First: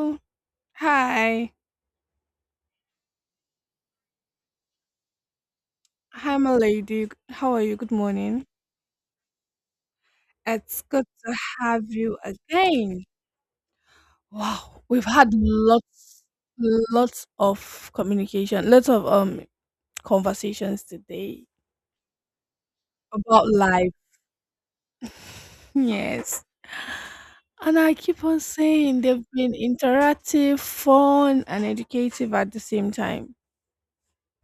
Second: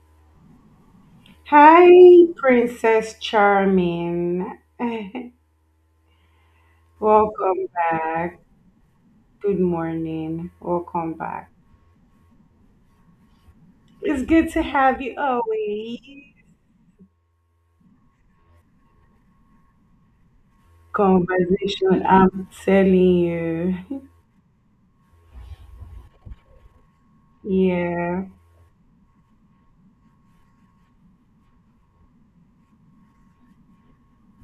Oh, hi, Hi, Princess Charming. I'm lady. How are Welcome you? Good back. morning. Good morning. It's good Welcome to back. have you again. It's good to Wow, have we've you had always. Lots of communication, lots of conversations today Conversation, I'm telling about life. you. Yes. And I keep Yeah, on saying they've been interactive, fun, and educative at the same time.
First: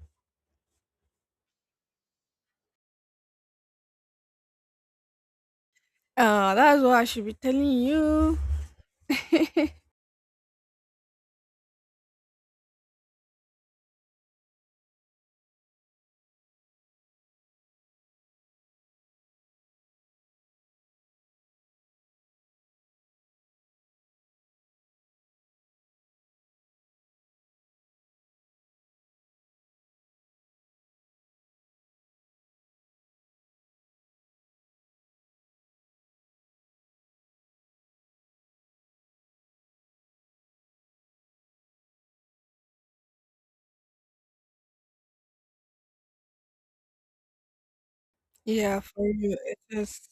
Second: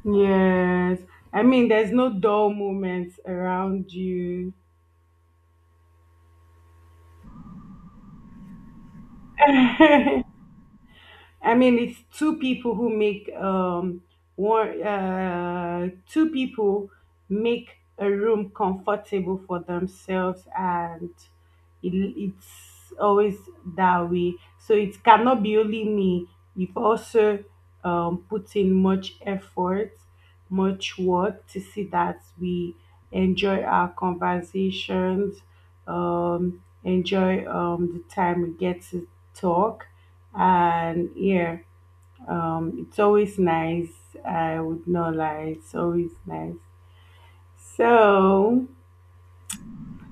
yes. I mean, there's no dull moments around you. That's what I should be telling you. I mean, it's two people who make one two people make a room comfortable for themselves, and it's always that way. So it cannot be only me. You've also put in much effort, much work to see that we enjoy our conversations, enjoy the time we get to talk and it's always nice. I would not lie. It's always nice. So, Yeah, for you, it is.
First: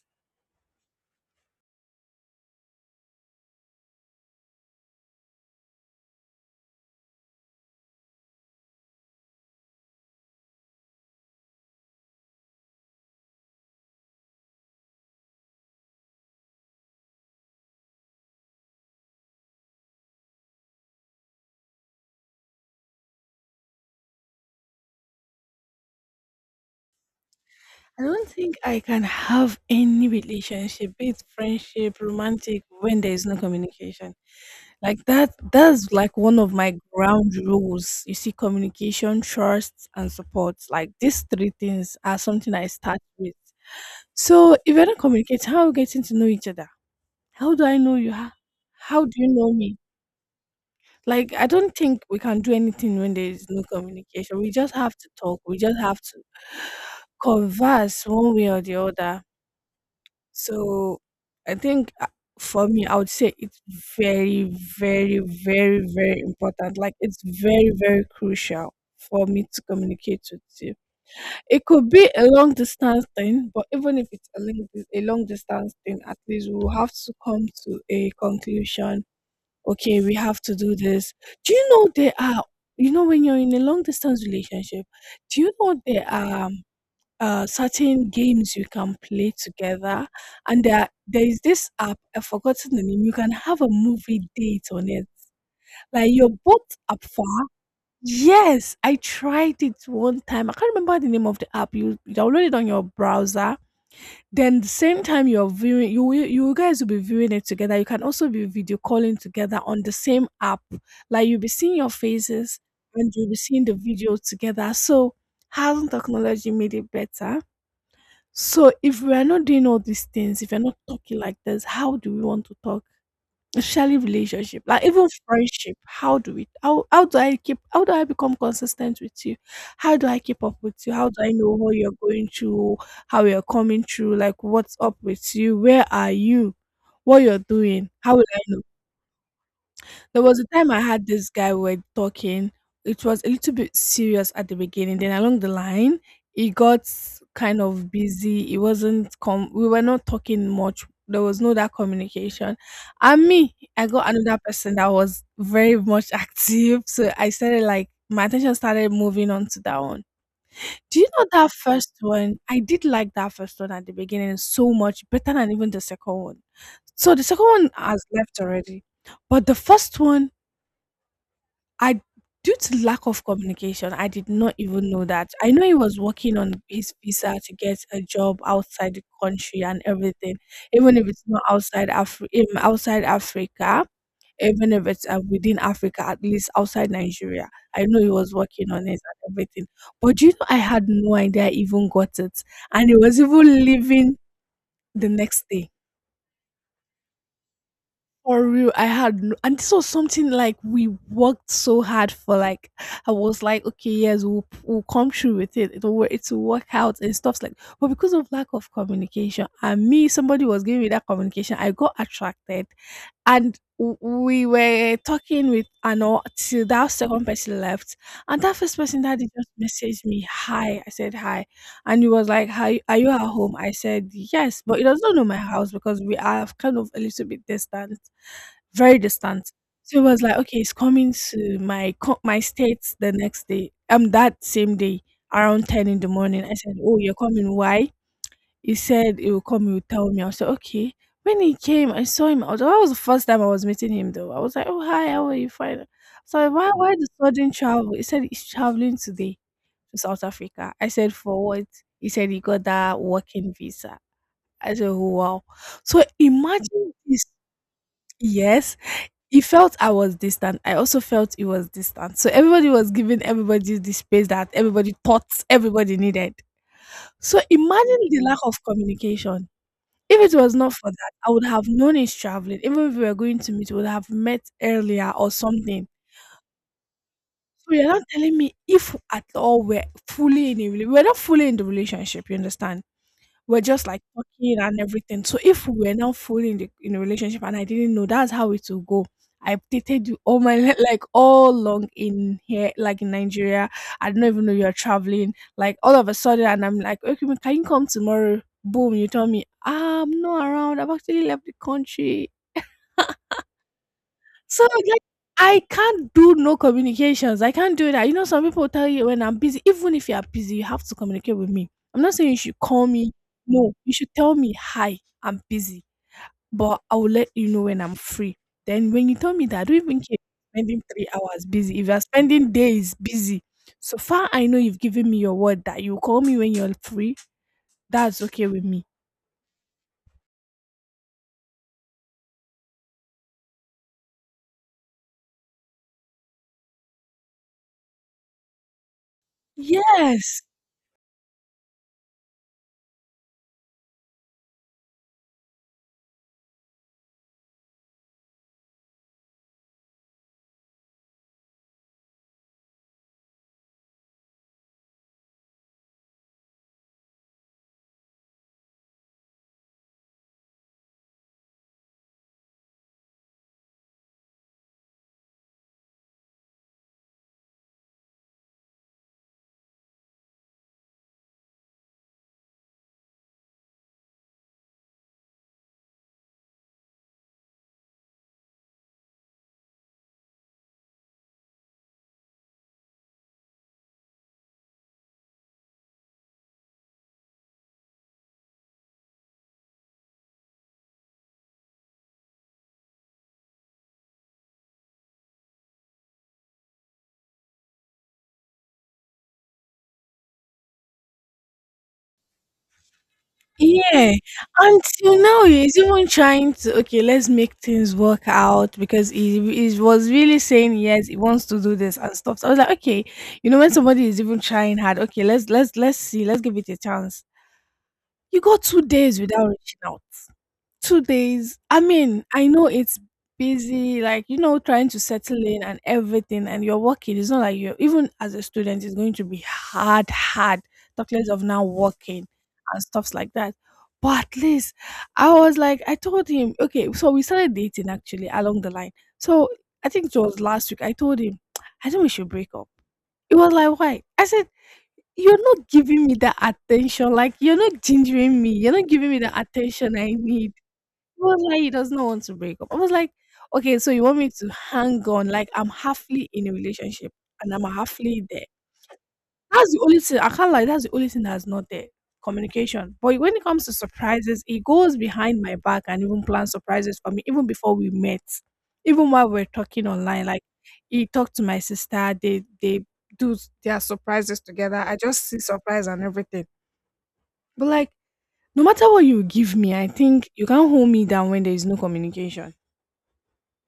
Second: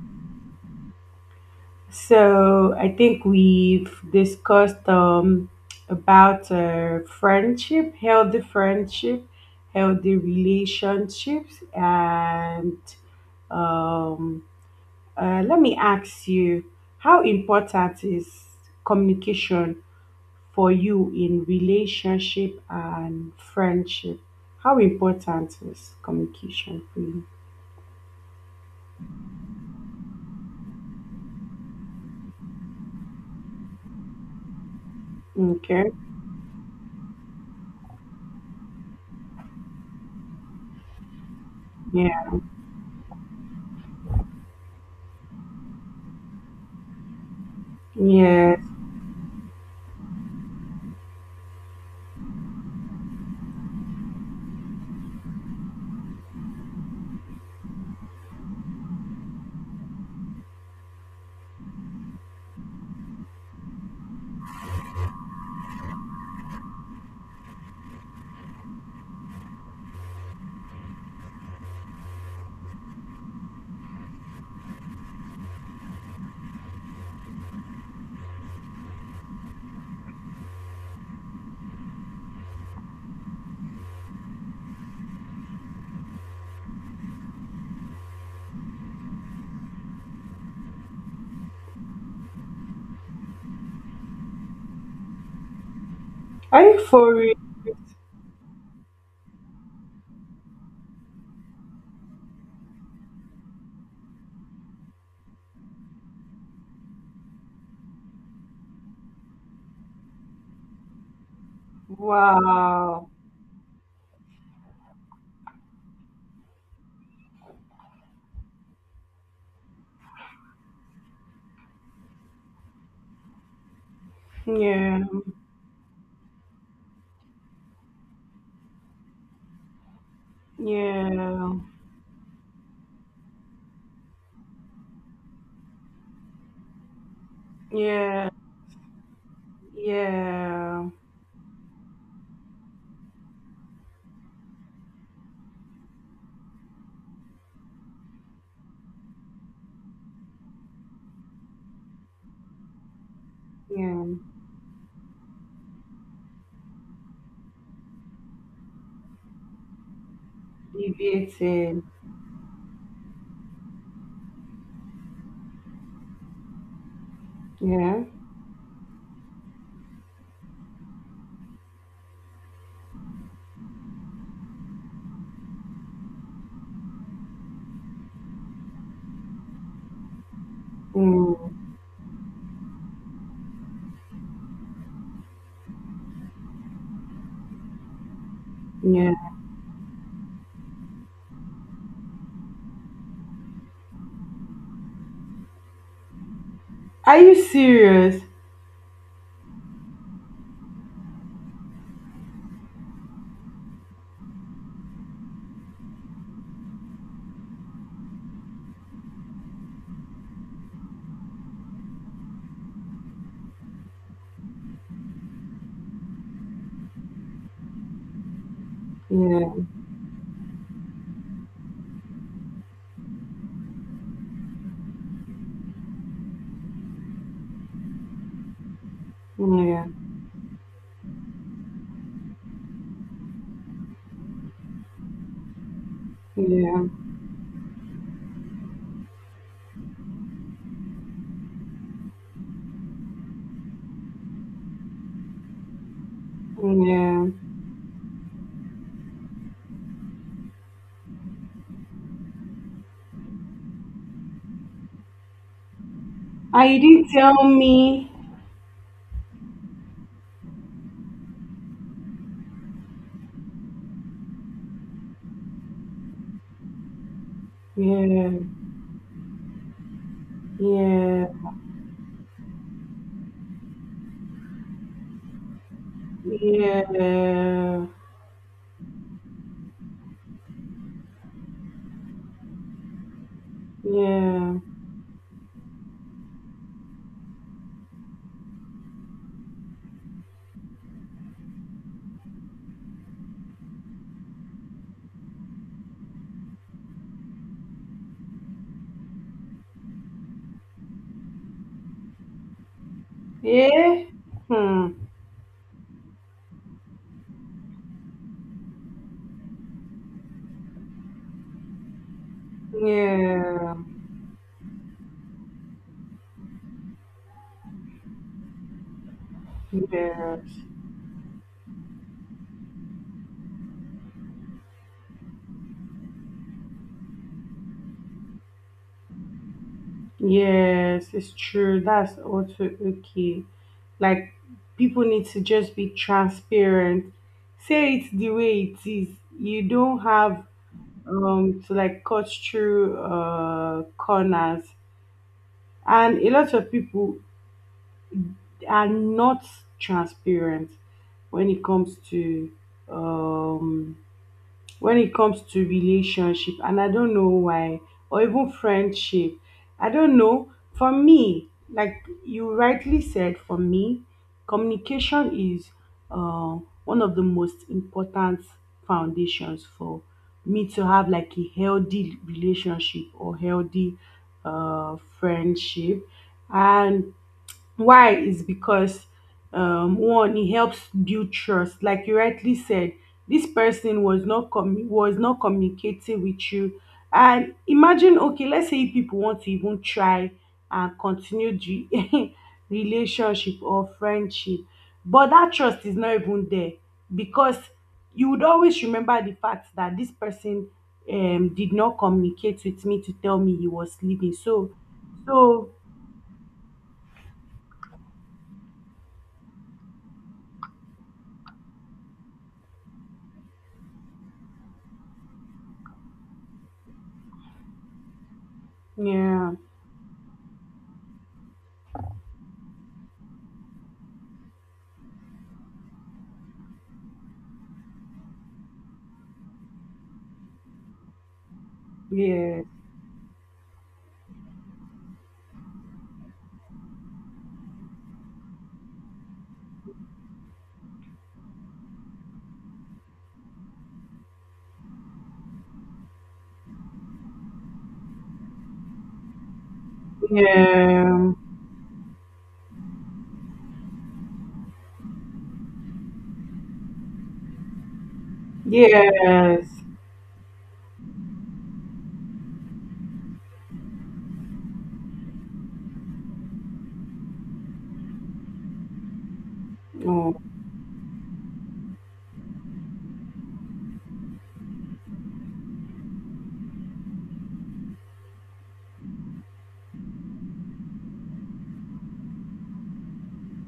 so I think we've discussed about friendship, healthy relationships, and um, let me ask you, how important is communication for you in relationship and friendship? How important is communication for you? I don't think I can have any relationship, be it friendship, romantic, when there is no communication. Like Okay. that's like one of my ground rules. You see, communication, trust, and support. Like these three things are Yeah. something I start with. So if I don't communicate, how are we getting to know each other? How do I know you? How Yeah. how do you know me? Like I don't think we can do anything when there is no communication. We just have to talk. We just have to converse one way or the other. So I think for me, I would say it's very, very, very, very important. Like it's very, very crucial for me to communicate with you. It could be a long distance thing, but even if it's a a long distance thing, at least we'll have to come to a conclusion. Okay, we have to do this. Do you know there are, you know, when you're in a long distance relationship, do you know there are certain games you can play together. And there is this app, I've forgotten the name, you can have a movie date on it. Like you're Are both you up for for. real? Yes, I tried it one time. I can't remember the name of the app. You download it on your browser. Then the same time you're viewing, you guys will be viewing it together. You can also be video calling together on the same app. Like you'll be seeing your faces Wow. and you'll be seeing the video together. So hasn't technology made it better? So if we are not doing all these things, if we are not talking like this, how do we want to talk? Especially relationship, like Yeah. even friendship. How do we? How do I keep? How do I become consistent with you? How do I keep up with you? How do I know Yeah. what you're going through? How you're coming through? Like what's up with you? Where are you? What you're doing? How will Yeah. I know? There was a time I Yeah. had this guy we were talking. It was a little bit serious at the beginning. Then along the line, he got kind of busy. He wasn't com. We were not talking much. There was no that communication. And me, I got Yeah. another person that was very much active. So I started like my attention started moving on to that one. Do you know that Deviated. first one? I did like that first one at the beginning so much better than even the second one. So the second one Yeah. has left already. But the first one, I due to lack of communication, I did not even know that. I know he was working on his visa to get a job outside the country and everything, even if it's Mm. not outside outside Africa, even if it's within Africa, at least outside Nigeria. I know he was working on it Yeah. and everything. But do you know, I had no idea I even got it, and he was even leaving the next day. Are you serious? For real, I had no, and this was something like we worked so hard for. Like I was like, okay, yes, we'll come through with it. It will work out and stuff like. But because of lack of communication, and me, somebody was giving me that communication. I got attracted, and we were talking with and all till that second person left, and that first person that did Yeah. just messaged me, hi. I said hi, and he was like, hi, are you at home? I said yes, but he doesn't know my house because we are kind of a little bit distant. Very distant. Yeah. So it was like, okay, it's coming to my state the next day. That same day around 10 in the morning. I said, Yeah. "Oh, you're coming? Why?" He said he will come. He will tell me. I said, "Okay." When he came, I saw him. That was the first time I was meeting him, though. I was like, "Oh, hi, how are you?" Fine. So why the Yeah. sudden travel? He said he's traveling today to South Africa. I said, "For what?" He said he got that working visa. I said, "Oh, Wow." So And you imagine didn't this. tell me. Yes, he felt I was distant. I also felt he was distant. So everybody was giving everybody the space that everybody thought everybody needed. So imagine the Yeah. lack of communication. If it was not for that, Yeah. I would have known he's traveling. Even if we were going to meet, we would have met earlier or something. Yeah, So you're not telling me if at all we're fully in a relationship. We're not fully in the relationship, you understand? We're just like yeah, talking and everything. So if we were now fully in the in a relationship and I didn't know, that's how it will go. I've dated you all my like all along in here, like in Nigeria. I don't even know you're traveling. Like all of a sudden, and I'm like, okay, can you come tomorrow? Boom, you tell me, "Ah, I'm not around. I've actually left the country. yeah, So hmm, like, I can't do no communications. I can't do that. You know, some people tell you when I'm busy, even if you are busy, you have to communicate with me. I'm not saying you should call me. No, yeah, you should tell me, hi, I'm busy, but I will let you know when I'm free. Then when you tell me that, I don't even care if you're yes, spending 3 hours busy. If you're spending days busy, so far I know you've given me your word that you call me when you're free. That's okay with me. yes, it's true. That's also okay. Like, people need to just be transparent. Say it the way it is. You don't Yes. have to like cut through corners. And a lot of people are not transparent when it comes to um relationship, and I don't know why, or even friendship. I don't know, for me, like, you rightly said, for me communication is uh, one of the most important foundations for me to have like a healthy relationship or healthy friendship. And why is because one, it helps build trust. Like you rightly said, this person was not com was not communicating with you. And imagine, okay, let's say if people want to even try and continue the relationship or friendship, but that trust is not even there because you would always remember the fact that this person did not communicate with me to tell me he was Yeah, leaving. So, until now so he's even trying to okay, let's make things work out because he was really saying yes, he wants to do this and stuff. So I was like, okay, you know, when somebody is even trying hard, okay, let's see, let's give it a chance. You got 2 days without yeah, reaching out. 2 days. I mean, I know it's busy, like, you know, trying to settle in and everything, and you're working. It's not like you're, even as a student, it's going to be hard, talk less of now working yeah. and stuffs like that. But at least I was like, I told him, okay, so we started dating actually along the line. So I think it was last week. I told him, I think we should break up. It was like, why? I said, you're not giving me the attention. Like, you're not gingering me. You're not giving me the attention I need. He Yeah. was like, he does not want to break up. I was like, okay, so you want me to hang on? Like, I'm halfly in a relationship and I'm halfly there. Yes. That's the only thing I can't lie. That's the only thing that's not there. Communication. But when it comes to surprises, he goes behind my back and even plans surprises for me, even before we met, even while we're talking online. Oh, Like, he talked to my sister. They do their surprises together. I just see surprise and everything. But like, no matter what you give me, I think you can't hold me down when there is no communication.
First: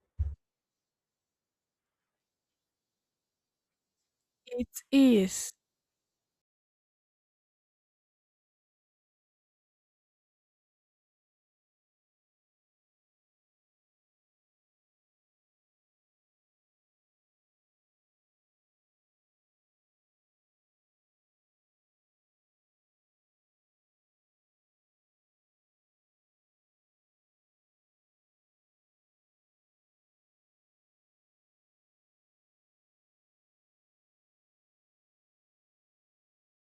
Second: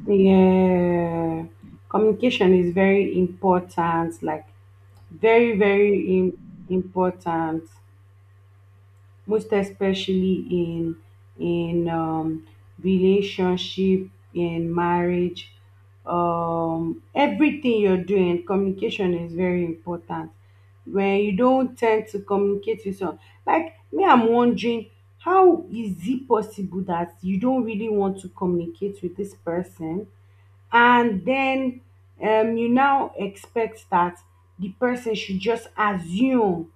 yeah. Communication is very important, like It is. very, important, most especially in in um, relationship, in marriage, everything you're doing. Communication is very important. When you don't tend to communicate with someone, like me, I'm wondering, how is it possible that you don't really want to communicate with this person? And then you now expect that the person should just assume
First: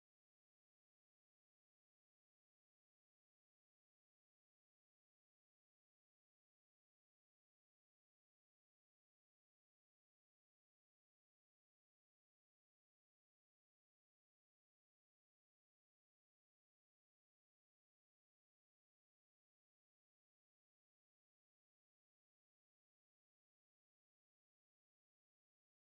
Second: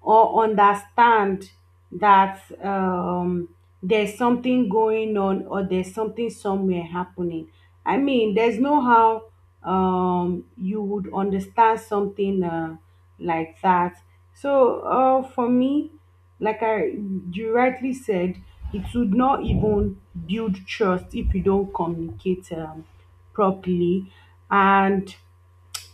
or understand that there's something going on or there's something somewhere happening. I mean, there's no how you would understand something like that. So for me, like I, you rightly said, it would not even build trust if you don't communicate properly. And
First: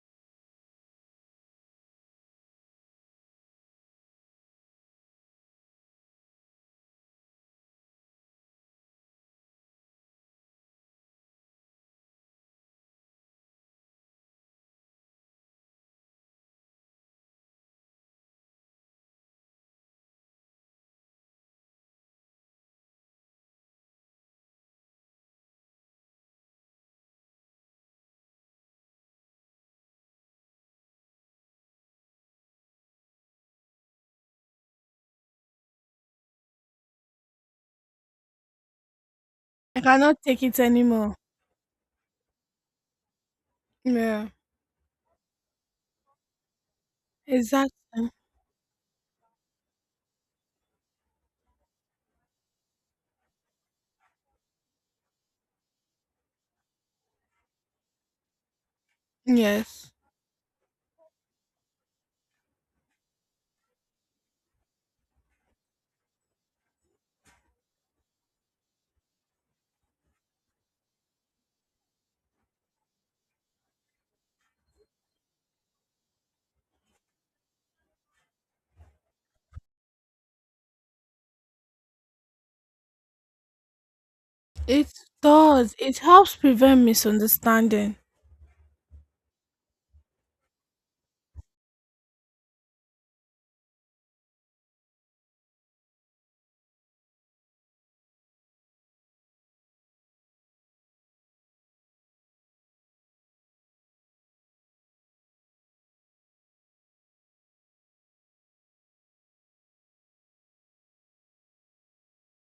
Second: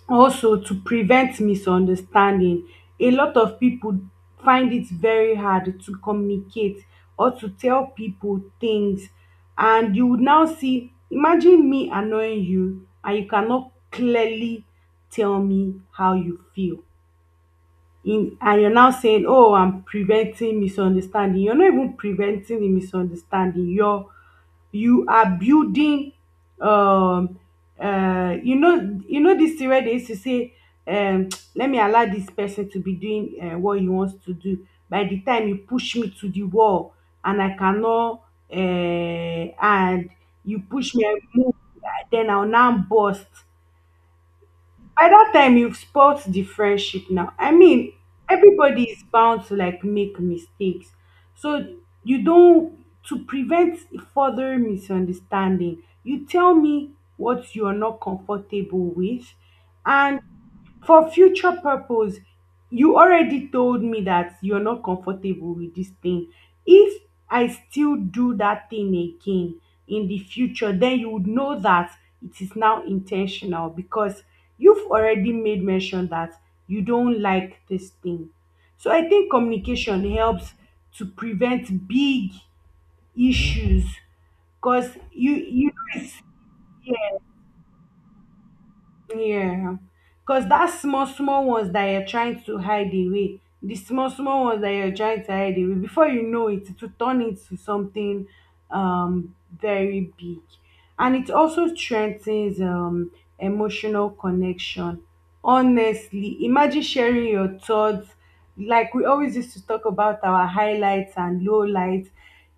also to prevent misunderstanding, a lot of people find it very hard to communicate or to tell people things. And you would now see, imagine me annoying you, and you cannot clearly tell me how you feel in, and you're now saying, "Oh, I'm preventing misunderstanding." You're not even preventing the misunderstanding. You are building um you know, you know this theory. They used to say um let me allow this person to be doing what he wants to do. By the time you push me to the wall and I cannot uh, I and cannot take you it push me, I anymore. move, then I'll now burst. Yeah, By that time you've spoilt the friendship. Now, I exactly. mean, everybody is bound to like make mistakes. So you don't, to prevent further misunderstanding, you tell me what you're not comfortable with. Yes. And for future purpose, you already told me that you're not comfortable with this thing. If I still do that thing again in the future, then you would know that it is now intentional because you've already made mention that you don't like this thing. So I think communication helps to prevent big issues, because It you does. It helps prevent misunderstanding. Yeah, because that small, small ones that you're trying to hide away, the small, small ones that you're trying to hide away, before you know it, it will turn into something um, very big. And it also strengthens emotional connection. Honestly, imagine sharing your thoughts. Like we always used to talk about our highlights and lowlights.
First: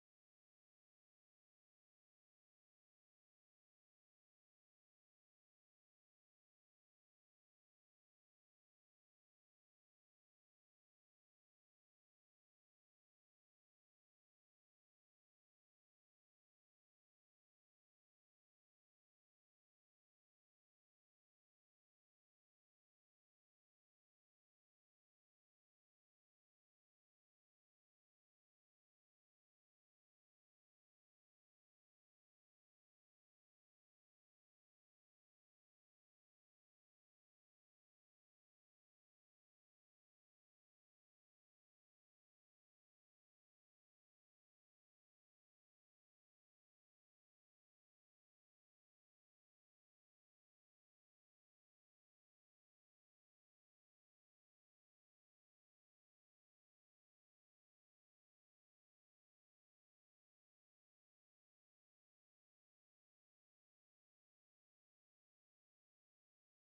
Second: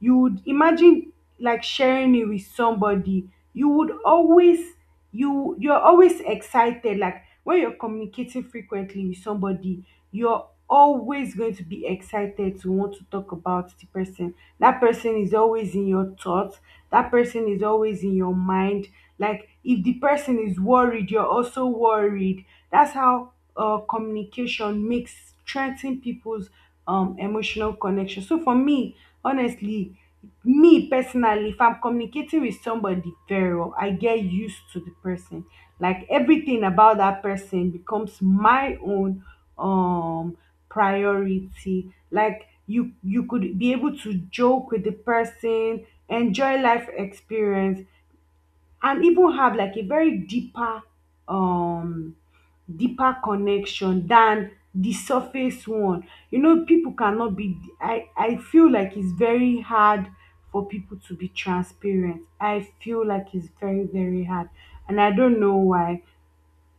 You would imagine like sharing it with somebody. You would always, you're always excited, like when you're communicating frequently with somebody, you're always going to be excited to want to talk about the person. That person is always in your thoughts, that person is always in your mind. Like if the person is worried, you're also worried. That's how communication makes, strengthen people's emotional connection. So for me, honestly, me personally, if I'm communicating with somebody very well, I get used to the person. Like everything about that person becomes my own um priority. Like you could be able to joke with the person, enjoy life experience, and even have like a very deeper um deeper connection than the surface one. You know, people cannot be, I feel like it's very hard for people to be transparent. I feel like it's very, very hard, and I don't know why,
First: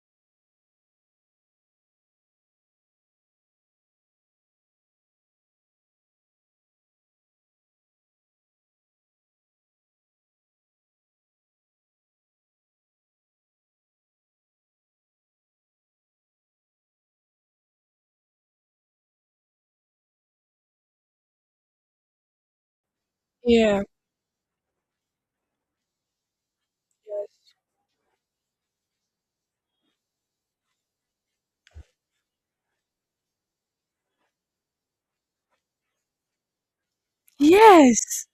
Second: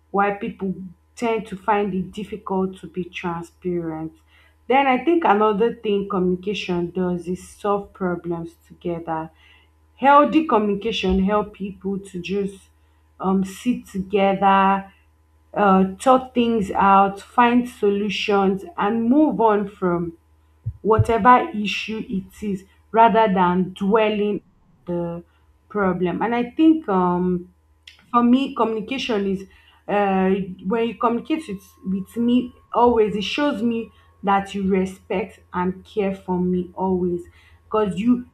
people tend to find it difficult to be transparent. Then I think another thing communication does is solve problems together. Healthy communication help people to just sit together, talk things out, find solutions, and move on from whatever issue it is, rather than Yeah. dwelling the problem. And I think for me, communication is uh, when you communicate with me always, it shows me that you respect and care for me always. Because you, Yes.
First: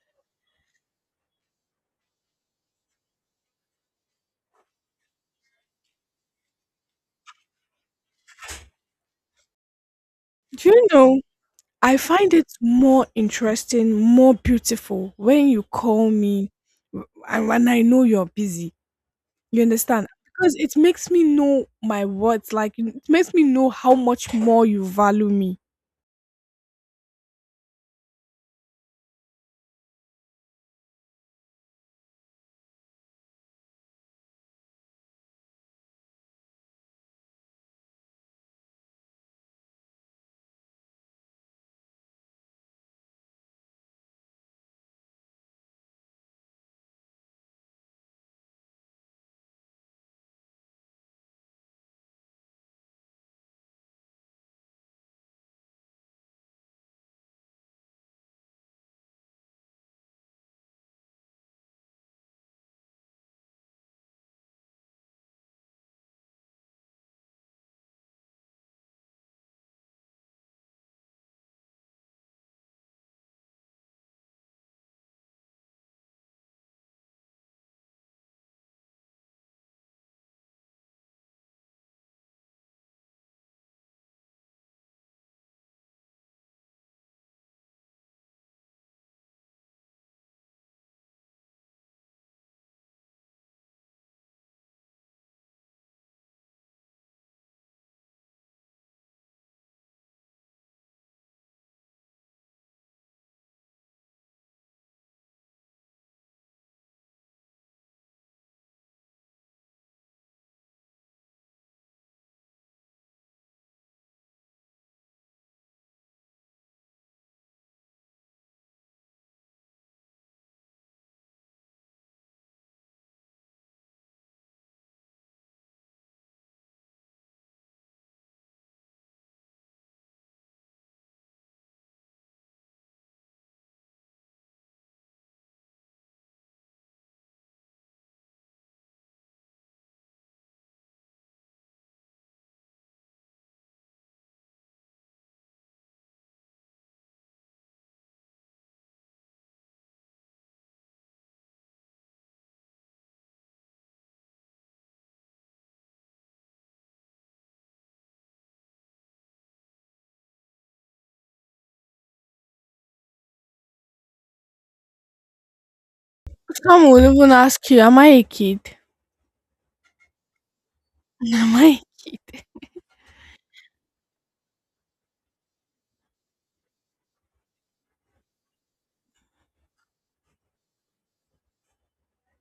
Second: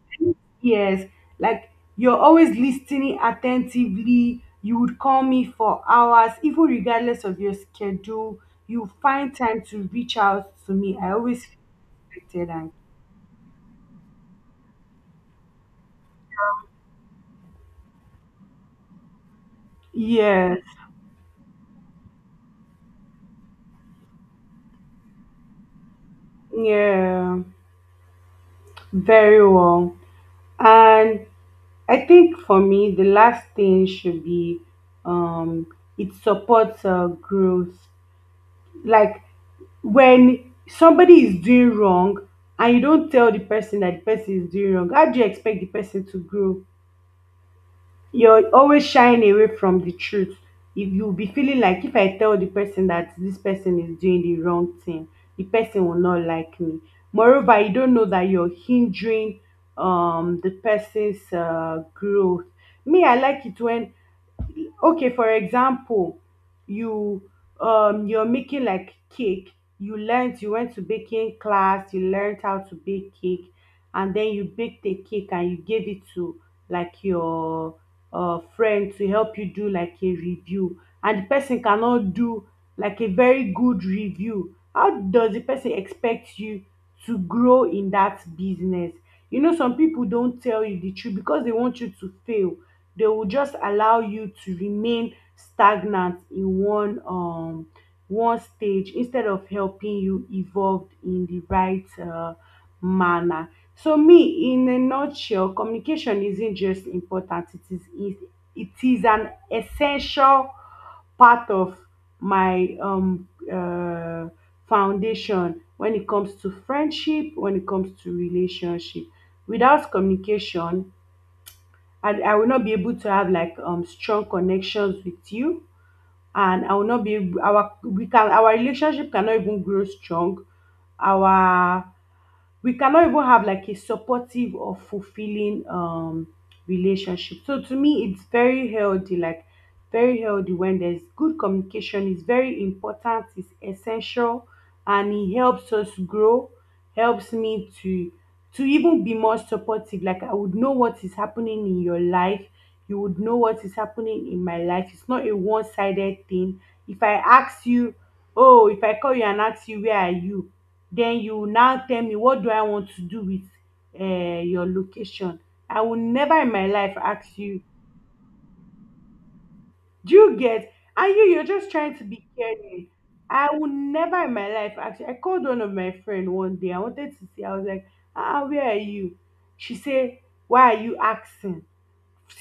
yes, like you're always listening attentively. You would call me for hours, even regardless of your schedule. You find time to reach out Do to you me. I know? always I find it expected. And more interesting, more beautiful when you call me and when I know you're busy. You understand? Because yes, it makes me know my words. Like, it makes me know how much more you value me. yeah, very well. And I think for me, the last thing should be um, it supports growth. Like when somebody is doing wrong and you don't tell the person that the person is doing wrong, how do you expect the person to grow? You're always shying away from the truth. If you'll be feeling like if I tell the person that this person is doing the wrong thing, the person will not like me. Moreover, you don't know that you're hindering the person's growth. Me, I like it when, okay, for example, you you're making like cake. You learned, you went to baking class, you learned how to bake cake, and then you baked the cake and you gave it to like your friend to help you do like a review, and the person cannot do like a very good review. How does the person expect you to grow in that business? You know, some people don't tell you the truth because they want you to fail. They will just allow you to remain stagnant in one one stage instead of helping you evolve in the right manner. So me, in a nutshell, communication isn't just important; it is an essential part of my foundation when it comes to friendship, when it comes to relationship. Without communication, and I will not be able to have like strong connections with you, and I will not be able, our relationship cannot even grow strong. Our we cannot even have like a supportive or fulfilling relationship. So to me it's very healthy, like very healthy. When there's good communication, is very important, it's essential, and it helps us grow, helps me to, even be more supportive. Like I would know what is happening in your life, you would know what is happening in my life. It's not a one-sided thing. If I ask you, oh, if I call you and ask you, "Where are you?" then you now tell me, what do I want to do with your location? I will never in my Some life will even ask you, ask you, am I a kid? do you get? And you, you're Am just I a trying to be kid? caring. I will never in my life ask you. I called one of my friend one day. I wanted to see. I was like, ah, where are you? She said, why are you asking?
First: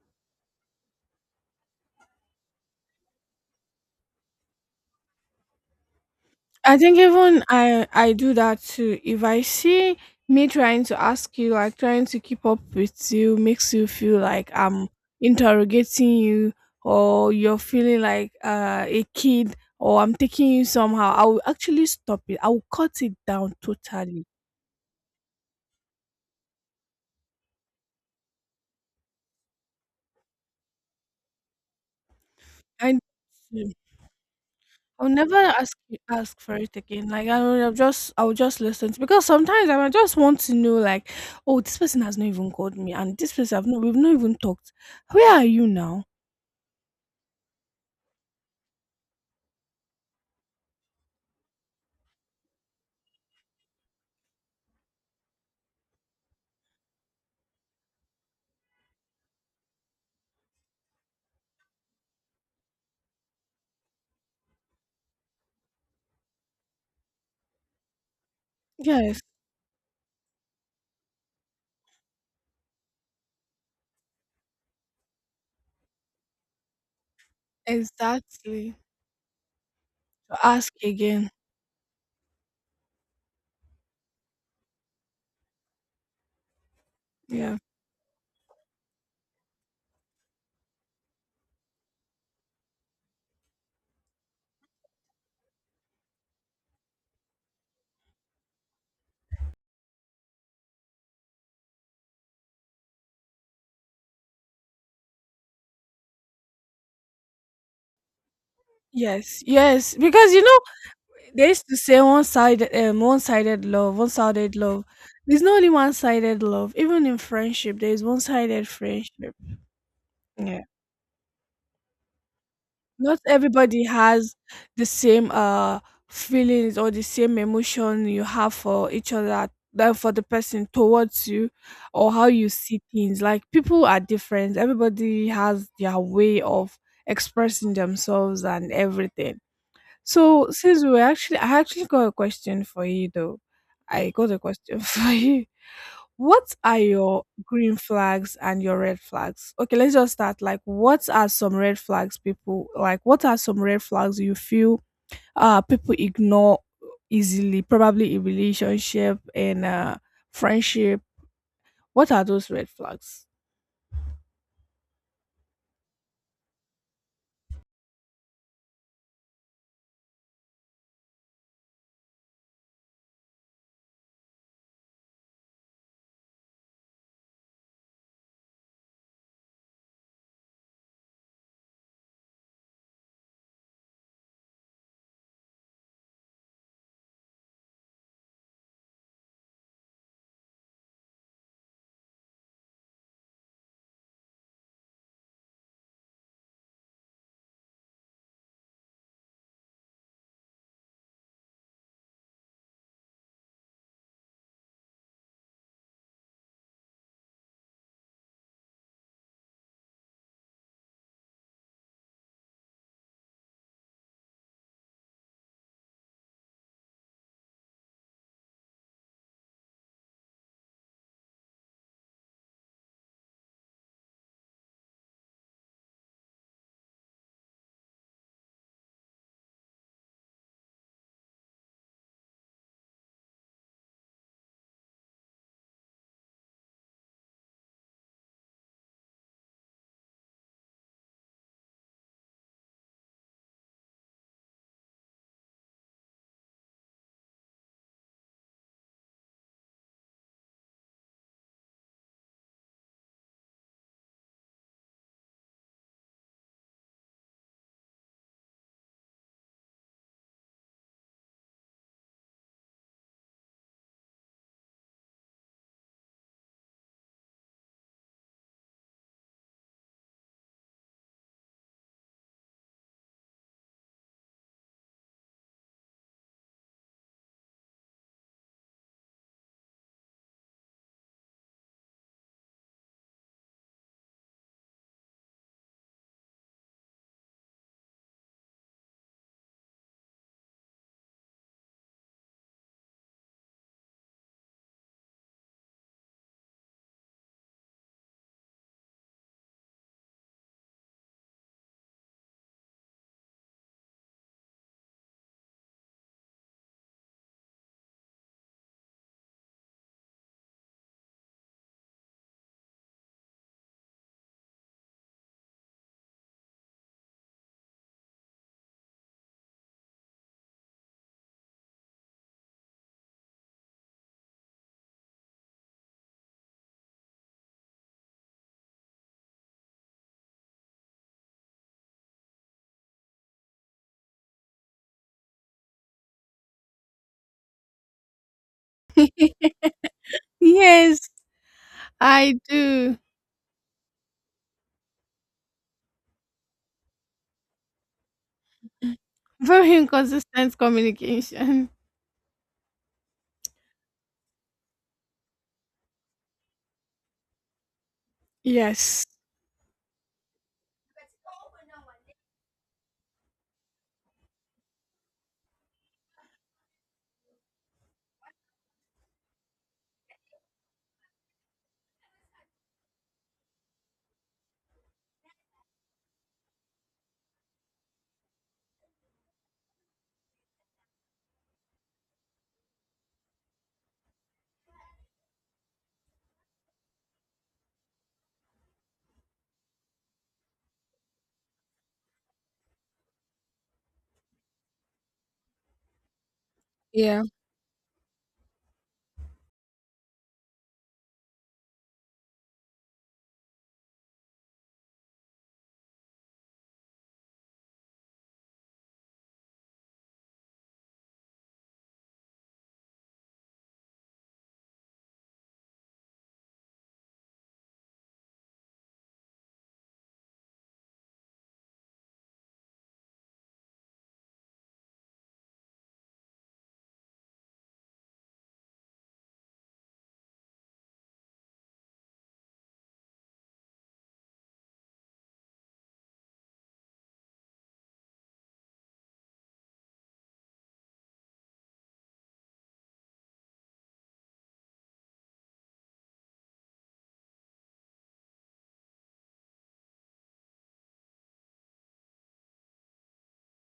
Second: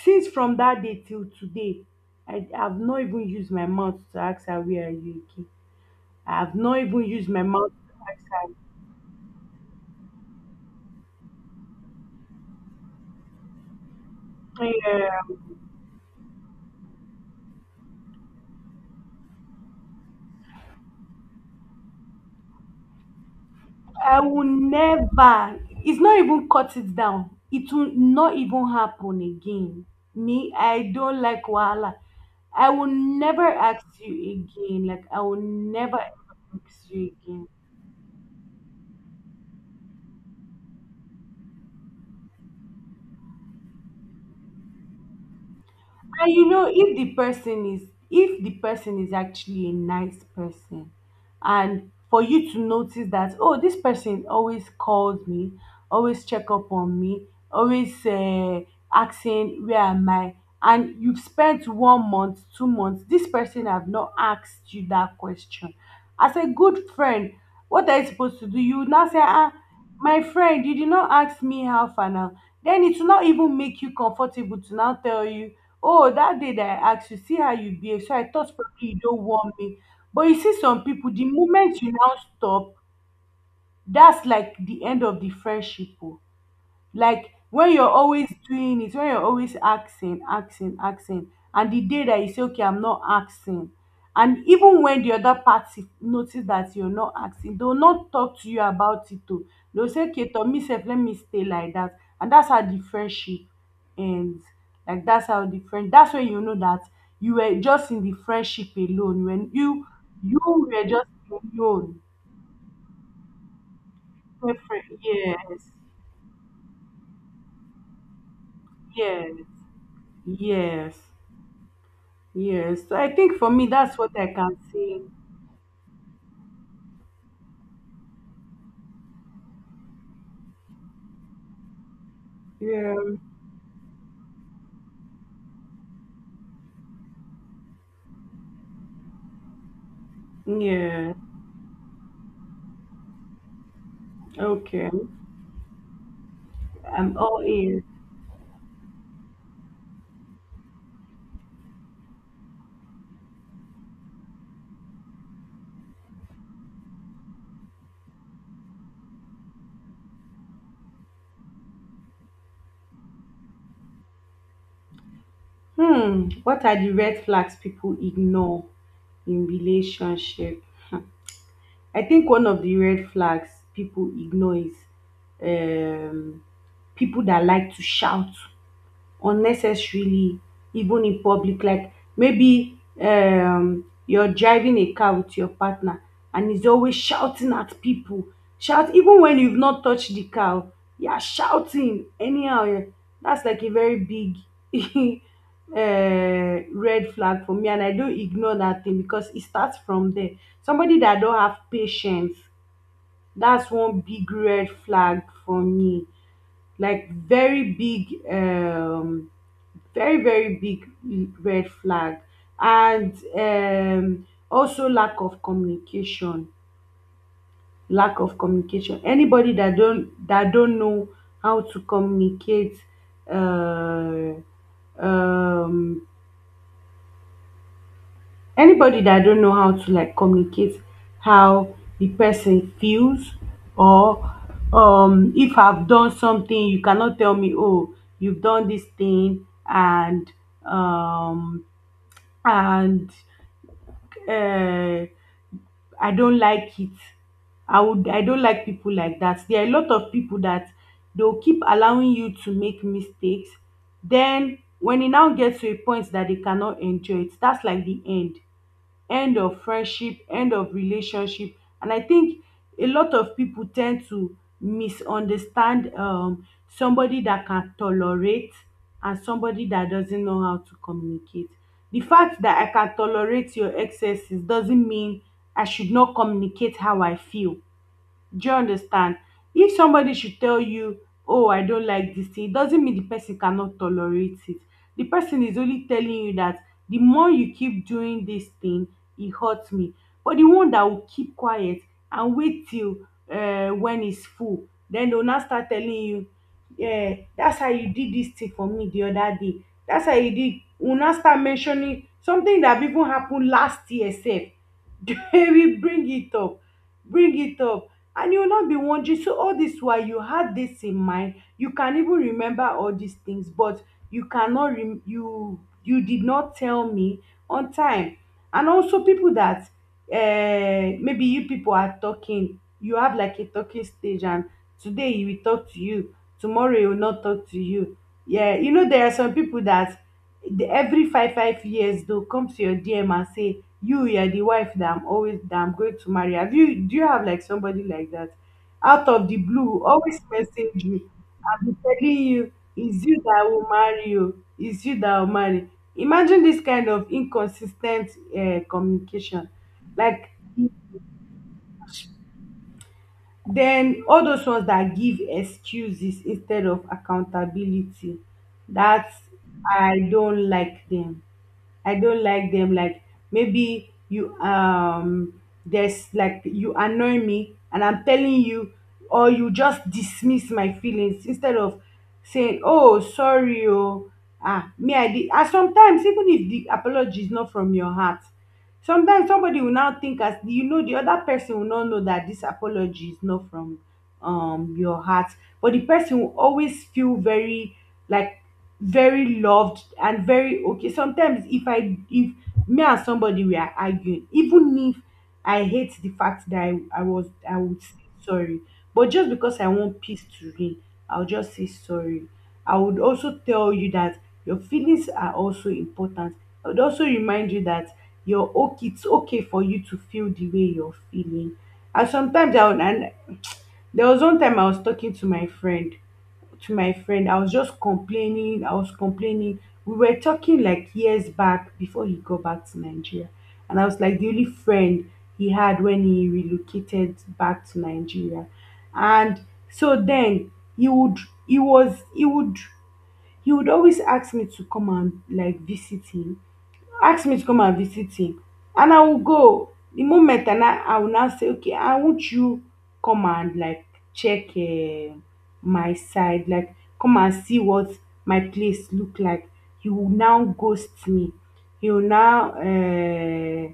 Since from that day till today, I have not even used my mouth to ask her where are you again. I have I not think even used my even mouth to I do ask that too. If I see me trying to ask you, like trying to keep up with you, makes you feel like her. I'm Yeah. interrogating you, or you're feeling like a kid, or I'm taking you somehow, I will actually stop it. I will cut it down I totally. will never. It's not even cut it down. It will not even happen again. Me, I don't like wahala. I will I And never ask you again. Like I'll I never will never ask for ask it again. you Like I again. will just I'll just listen to, because sometimes I might just want to know like, oh, this person has not even called me and this person I've not we've not even talked. Where are you now? And you know, if the person is actually a nice person, and for you to notice that, oh, this person always calls me, always check up on me, always, asking where am I, and you've spent 1 month, 2 months, this person have not asked you that question, as a good friend. What are you supposed to do? You would now say, Yes, ah, my friend, you did not ask me how far now. Then it will not even make you comfortable to now tell you, oh, that day that I asked you, see how you behave. So I thought exactly. probably you don't want me. But To you see, ask some people, the again. moment you now stop, that's like the end of the friendship. Oh. Like, Yeah. when you're always doing it, when you're always asking, asking, asking, and the day that you say, okay, I'm not asking, and even when the other party notice that you're not asking, they'll not talk to you about it too, they'll say, okay, to me self, let me stay like that, and that's how the friendship ends. Like, that's how the friend, that's when you know that you were just in the friendship alone. Yes, When you yes. Because you you know were just they used to alone. say one sided love, one sided love. There's not only Yes, one sided love. Even in friendship, there is one sided friendship. yes, Yeah. yes. Yes, so I Not think for me, everybody that's what I has can the see. same feelings or the same emotion you have for each other than for the person towards you or how you see Yeah, things. Like people are different. Everybody has their way of expressing themselves and everything. So since we were yeah, actually I actually got a question for you though. I got a question okay. for you. What are I'm your all green ears. flags and your red flags? Okay, let's just start. Like, what are some red flags people like? What are some red flags you feel people ignore easily, probably in relationship and friendship? What are those red flags? Hmm, what are the red flags people ignore in relationship? I think one of the red flags people ignore is, um, people that like to shout unnecessarily, even in public. Like, maybe, you're driving a car with your partner, and he's always shouting at people, shout even when you've not touched the car. Oh, you are shouting anyhow, eh, that's like a very big red flag for me, and I don't ignore that thing because it starts from there. Somebody that don't have patience, that's one big red flag for me. Like, very big, very, very big red flag. And also lack of communication. Lack of communication. Anybody that don't know how to communicate, uh, um anybody that don't know how to like communicate how the person feels, or, if I've done something, you cannot tell me, oh, you've done this thing. And um and uh, I don't like it. I don't like people like that. There are a lot of people that they'll keep allowing you to make mistakes. Then when it now gets to a point that they cannot enjoy it, that's like the end. End of friendship, end of relationship. And I think a lot of people tend to misunderstand, somebody that can tolerate and somebody that doesn't know how to communicate. The fact that I can tolerate your excesses doesn't mean I should not communicate how I feel. Do you understand? If somebody should tell you, oh, I don't like this thing, it doesn't mean the person cannot tolerate it. The person is only telling you that the more you keep doing this thing, it hurts me. But the one that will keep quiet and wait till, when it's full, then they'll now start telling you, yeah, that's how you did this thing for me the other day. That's how you did. We'll now start mentioning something that even happened last year, self. They will bring it up. Bring it up. And you will not be wondering, so all this while you had this in mind, you can even remember all these things, but you cannot you did not tell me on time. And also people that, maybe you people are talking, you have like a talking stage, and today he will talk to you, tomorrow he will not talk to you. Yeah, you know, there are some people that, every five years they'll come to your DM and say, you, you're the wife that I'm always, that I'm going to marry. Have you, do you have like somebody like that? Out of the blue, always message you Yes, and be telling I you, do. it's you that will marry you, it's you that will marry. Imagine this kind of inconsistent, communication. Very Like, inconsistent communication. then all those ones that give excuses instead of accountability, Yes. that, I don't like them. I don't like them. Like, maybe you, there's like you annoy me and I'm telling you, or you just dismiss my feelings instead of saying, oh, sorry, oh, ah, me, I did. And sometimes, even if the apology is not from your heart, sometimes somebody will now think, as you know, di oda person will now know dat dis apology is not from, your heart, but the person will always feel very, like, very loved and very okay. Sometimes, if me and somebody we are arguing, even if I hate the fact that i, I Yeah. was i would say sorry, but just because I want peace to reign, I'll just say sorry. I would also tell you that your feelings are also important. I would also remind you that you're okay, it's okay for you to feel the way you're feeling. And sometimes I would. And there was one time I was talking to my friend, I was just complaining, I was complaining. We were talking like years back before he got back to Nigeria. And I was like the only friend he had when he relocated back to Nigeria. And so then he would he was he would always ask me to come and like visit him, ask me to come and visit him, and I will go. The moment, and I will now say, okay, I want you, come and like check, my side, like, come and see what my place look like. He will now ghost me. He will now uh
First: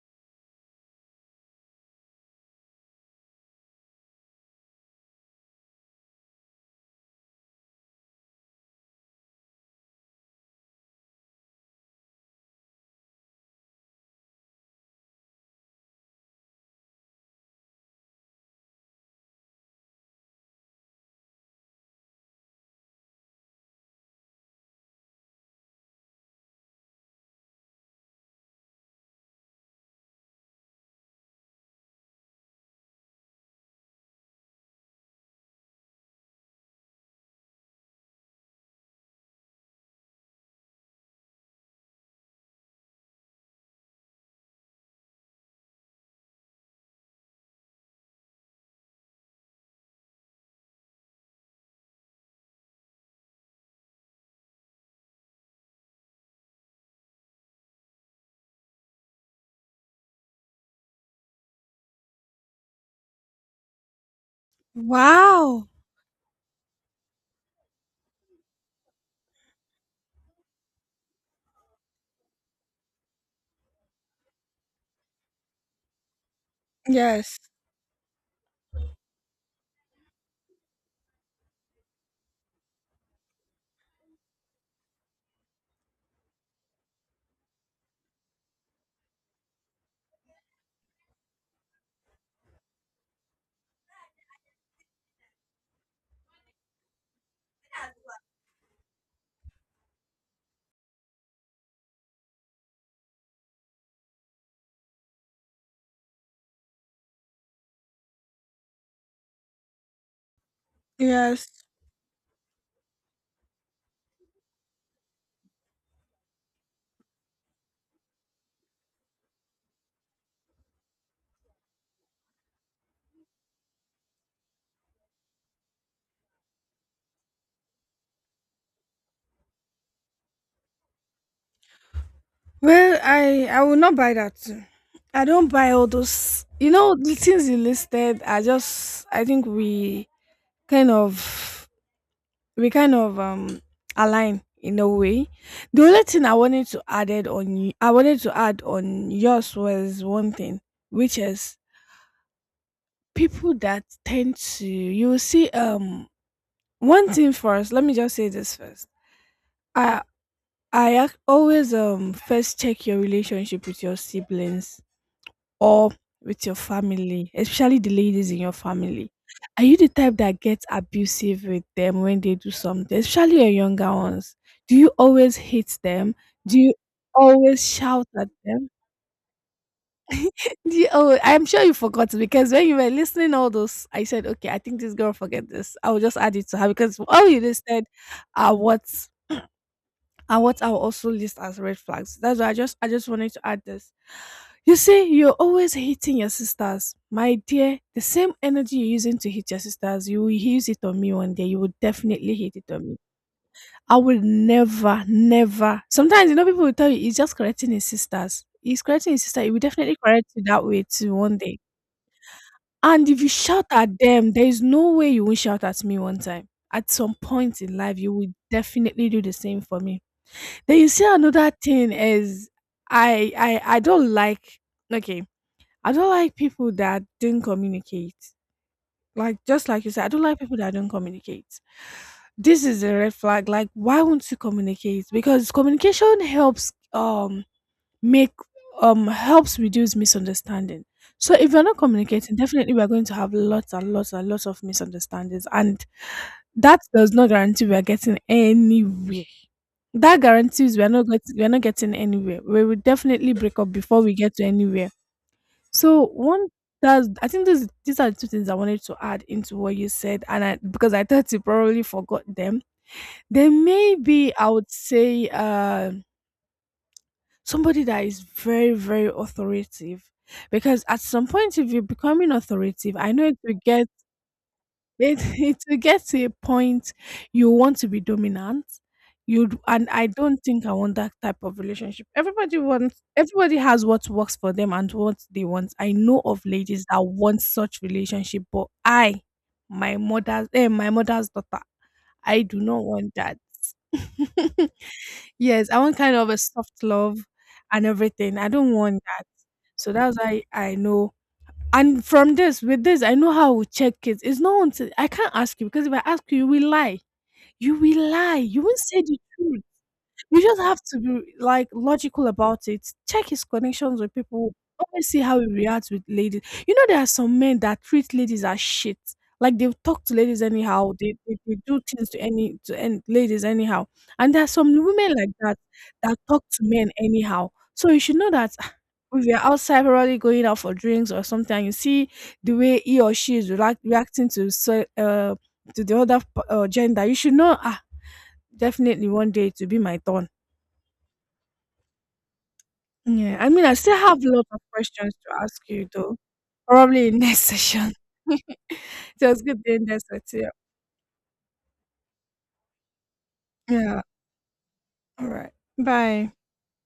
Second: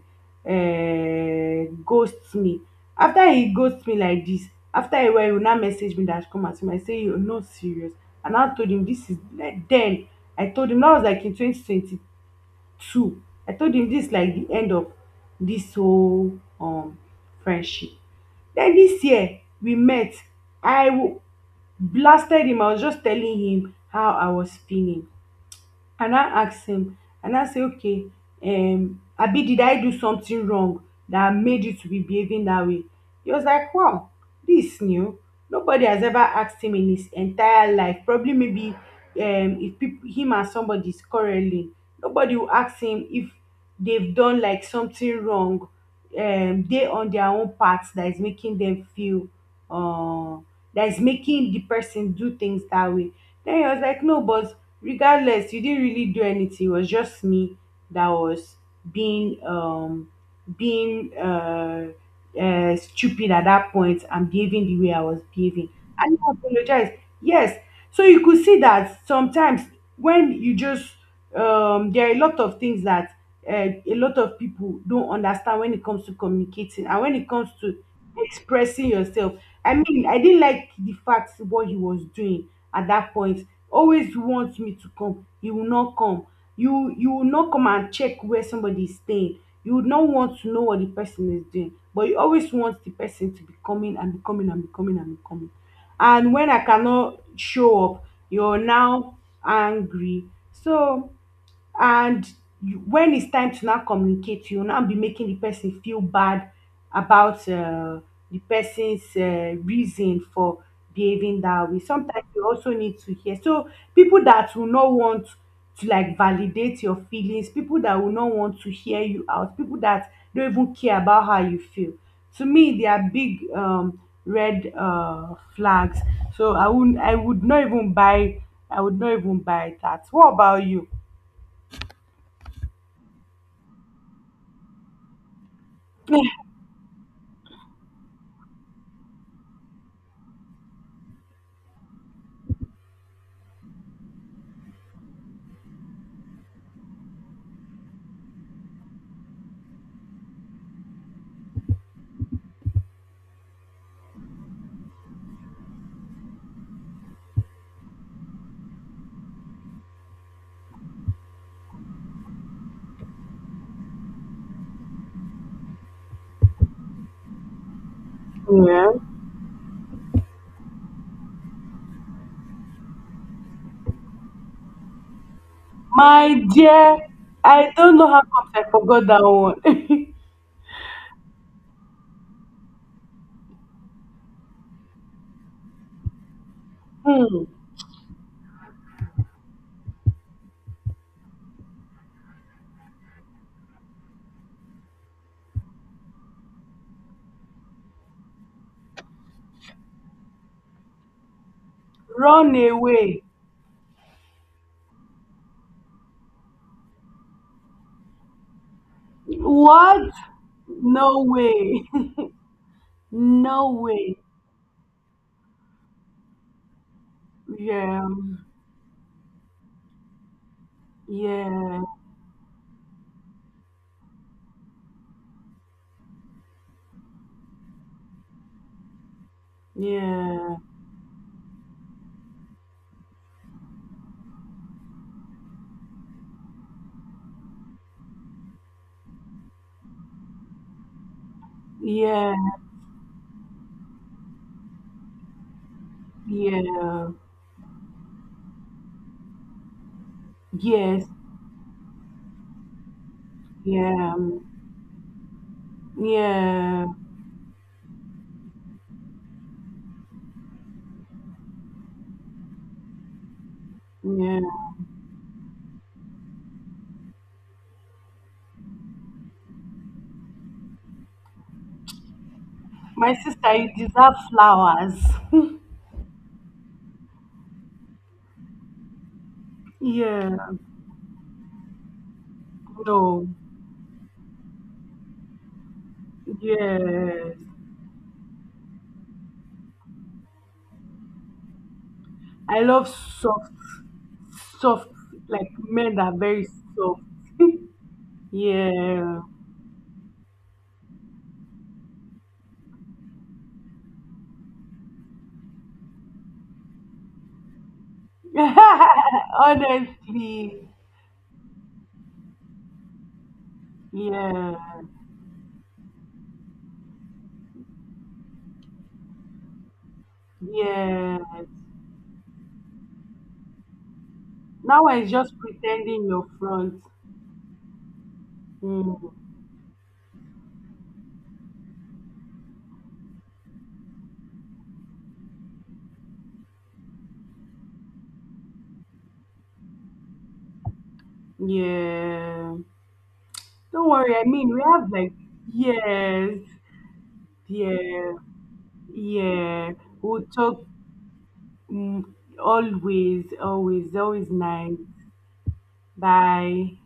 uh ghost me. After he ghost me like this, after a while he will now message me that, come and see me. I say, you are not serious. And I told him this is like, then I told him that was like in twenty twenty too. I told him dis like the end of dis whole, friendship. Den dis year we met, i w- blasted him. I was just telling him how I was feeling. And I asked him, and I say, okay, abi did I do something wrong that made you to be behaving that way? He was like, wow, this is new. Nobody has ever asked him in his entire life. Probably, maybe, if people, him and somebody is quarreling, nobody will ask him if they've done like something wrong, they on their own part that is making them feel, uh that is making the person do things that way. Then he was like, no, but regardless you didn't really do anything, it was just me that was being um being stupid at that point and behaving the way I was behaving. Wow. I didn't apologize. Yes. So you could see that sometimes when you just, there are a lot of things that, uh, a lot of people don't understand when it comes to communicating and when it Yes. comes to expressing yourself. I mean, I didn't like the fact what he was doing at that point. Always want me to come, you will not come, you will not come and check where somebody is staying. You would not want to know what the person is doing, but you always want the person to be coming and be coming and be coming and be coming. And when I cannot show up, you're now angry. So, and you, when it's time to now communicate, you will now be making the person feel bad about, the person's, reason for behaving Yes. that way. Sometimes you also need to hear. So people that will not want to like validate your feelings, people that will not want to hear you out, people that don't even care about how you feel, to me they are big, red, flags. So I would not even buy, that. What about you? Well, I will not buy that too. I don't buy all those. You know, the things you listed are just. I think kind of we kind of align in a way. The only thing I wanted to add on yours was one thing, which is people that tend to you will see one thing first. Let me just say this first. I always first check your relationship with your siblings or with your family, especially the ladies in your Yeah. family. Are you the type that gets abusive with them when they do something, especially your younger ones? Do you always hit them? My Do you dear, always I don't know shout how at come I them? forgot that one. Do you always, I'm sure you forgot because when you were listening all those, I said, okay, I think this girl forget this. I will just add it to her because all you Hmm. listed are what and what I'll also list as red flags. That's why I just wanted to add this. You see, you're always hitting your sisters. My dear, the same energy you're using to hit your sisters, you will use it on me one day. You will definitely hit Run it on me. away. I will never, never. Sometimes, you know, people will tell you he's just correcting his sisters. He's correcting his sister. He will definitely What? correct you that way too No one day. way. And if you shout No at way. them, there is no way you won't shout at me one time. At some point in life, Yeah. you will definitely do the same for me. Then you see another Yeah. thing is I don't like okay. I don't like people that don't communicate. Like just like you said, I don't like Yeah. people that don't communicate. This is a red flag. Like why won't you communicate? Because communication helps make helps reduce misunderstanding. So if you're not Yeah. communicating, definitely we're going to have lots and lots and lots of misunderstandings and that Yeah. does not guarantee we are getting anywhere. That guarantees Yes. We are not getting anywhere. We will definitely break up before Yeah. we get to anywhere. So one Yeah. that's I think these are the two things I wanted to add into what you said, and I because I thought you probably forgot them. Then maybe Yeah. I would say somebody that is very very authoritative, because at some point if you're becoming authoritative, I My know it sister, will you get deserve flowers. It it will get to a point you want to be dominant. You'd and I Yeah. don't think I want that type of relationship. No. Everybody has what works for them and what they want. I know of ladies that Yes. want such relationship, but I, my mother's daughter, I do I not love want that. soft, soft, like Yes, I men want that kind are of a very soft soft. love and everything. I don't want Yeah. that. So that's why I know and from this, with this, I know how I will check it. It's not until I can't ask you because if I ask you, you will lie. You will lie. You won't say the truth. You just Honestly. have to be, like, logical about it. Check his connections with people. Yeah. Always see how he reacts with ladies. You know, there are some men that treat ladies as shit. Like they talk to ladies anyhow. Yeah. They do things to any ladies anyhow. And there are some Now it's women like just that pretending that you're talk to front. men anyhow. So you should know that Mm. if you're outside probably going out for drinks or something, and you see the way he or she is reacting to to the other gender, you should know ah definitely one day it will be my turn. Yeah. Yeah, I mean, I Don't still worry. I have a lot mean, of we have like, questions to ask you, though. yes. Probably in next session. Yeah. It was good Yeah. being there We'll with you. talk, mm, always, always, Yeah. always nice. All right. Bye. Bye.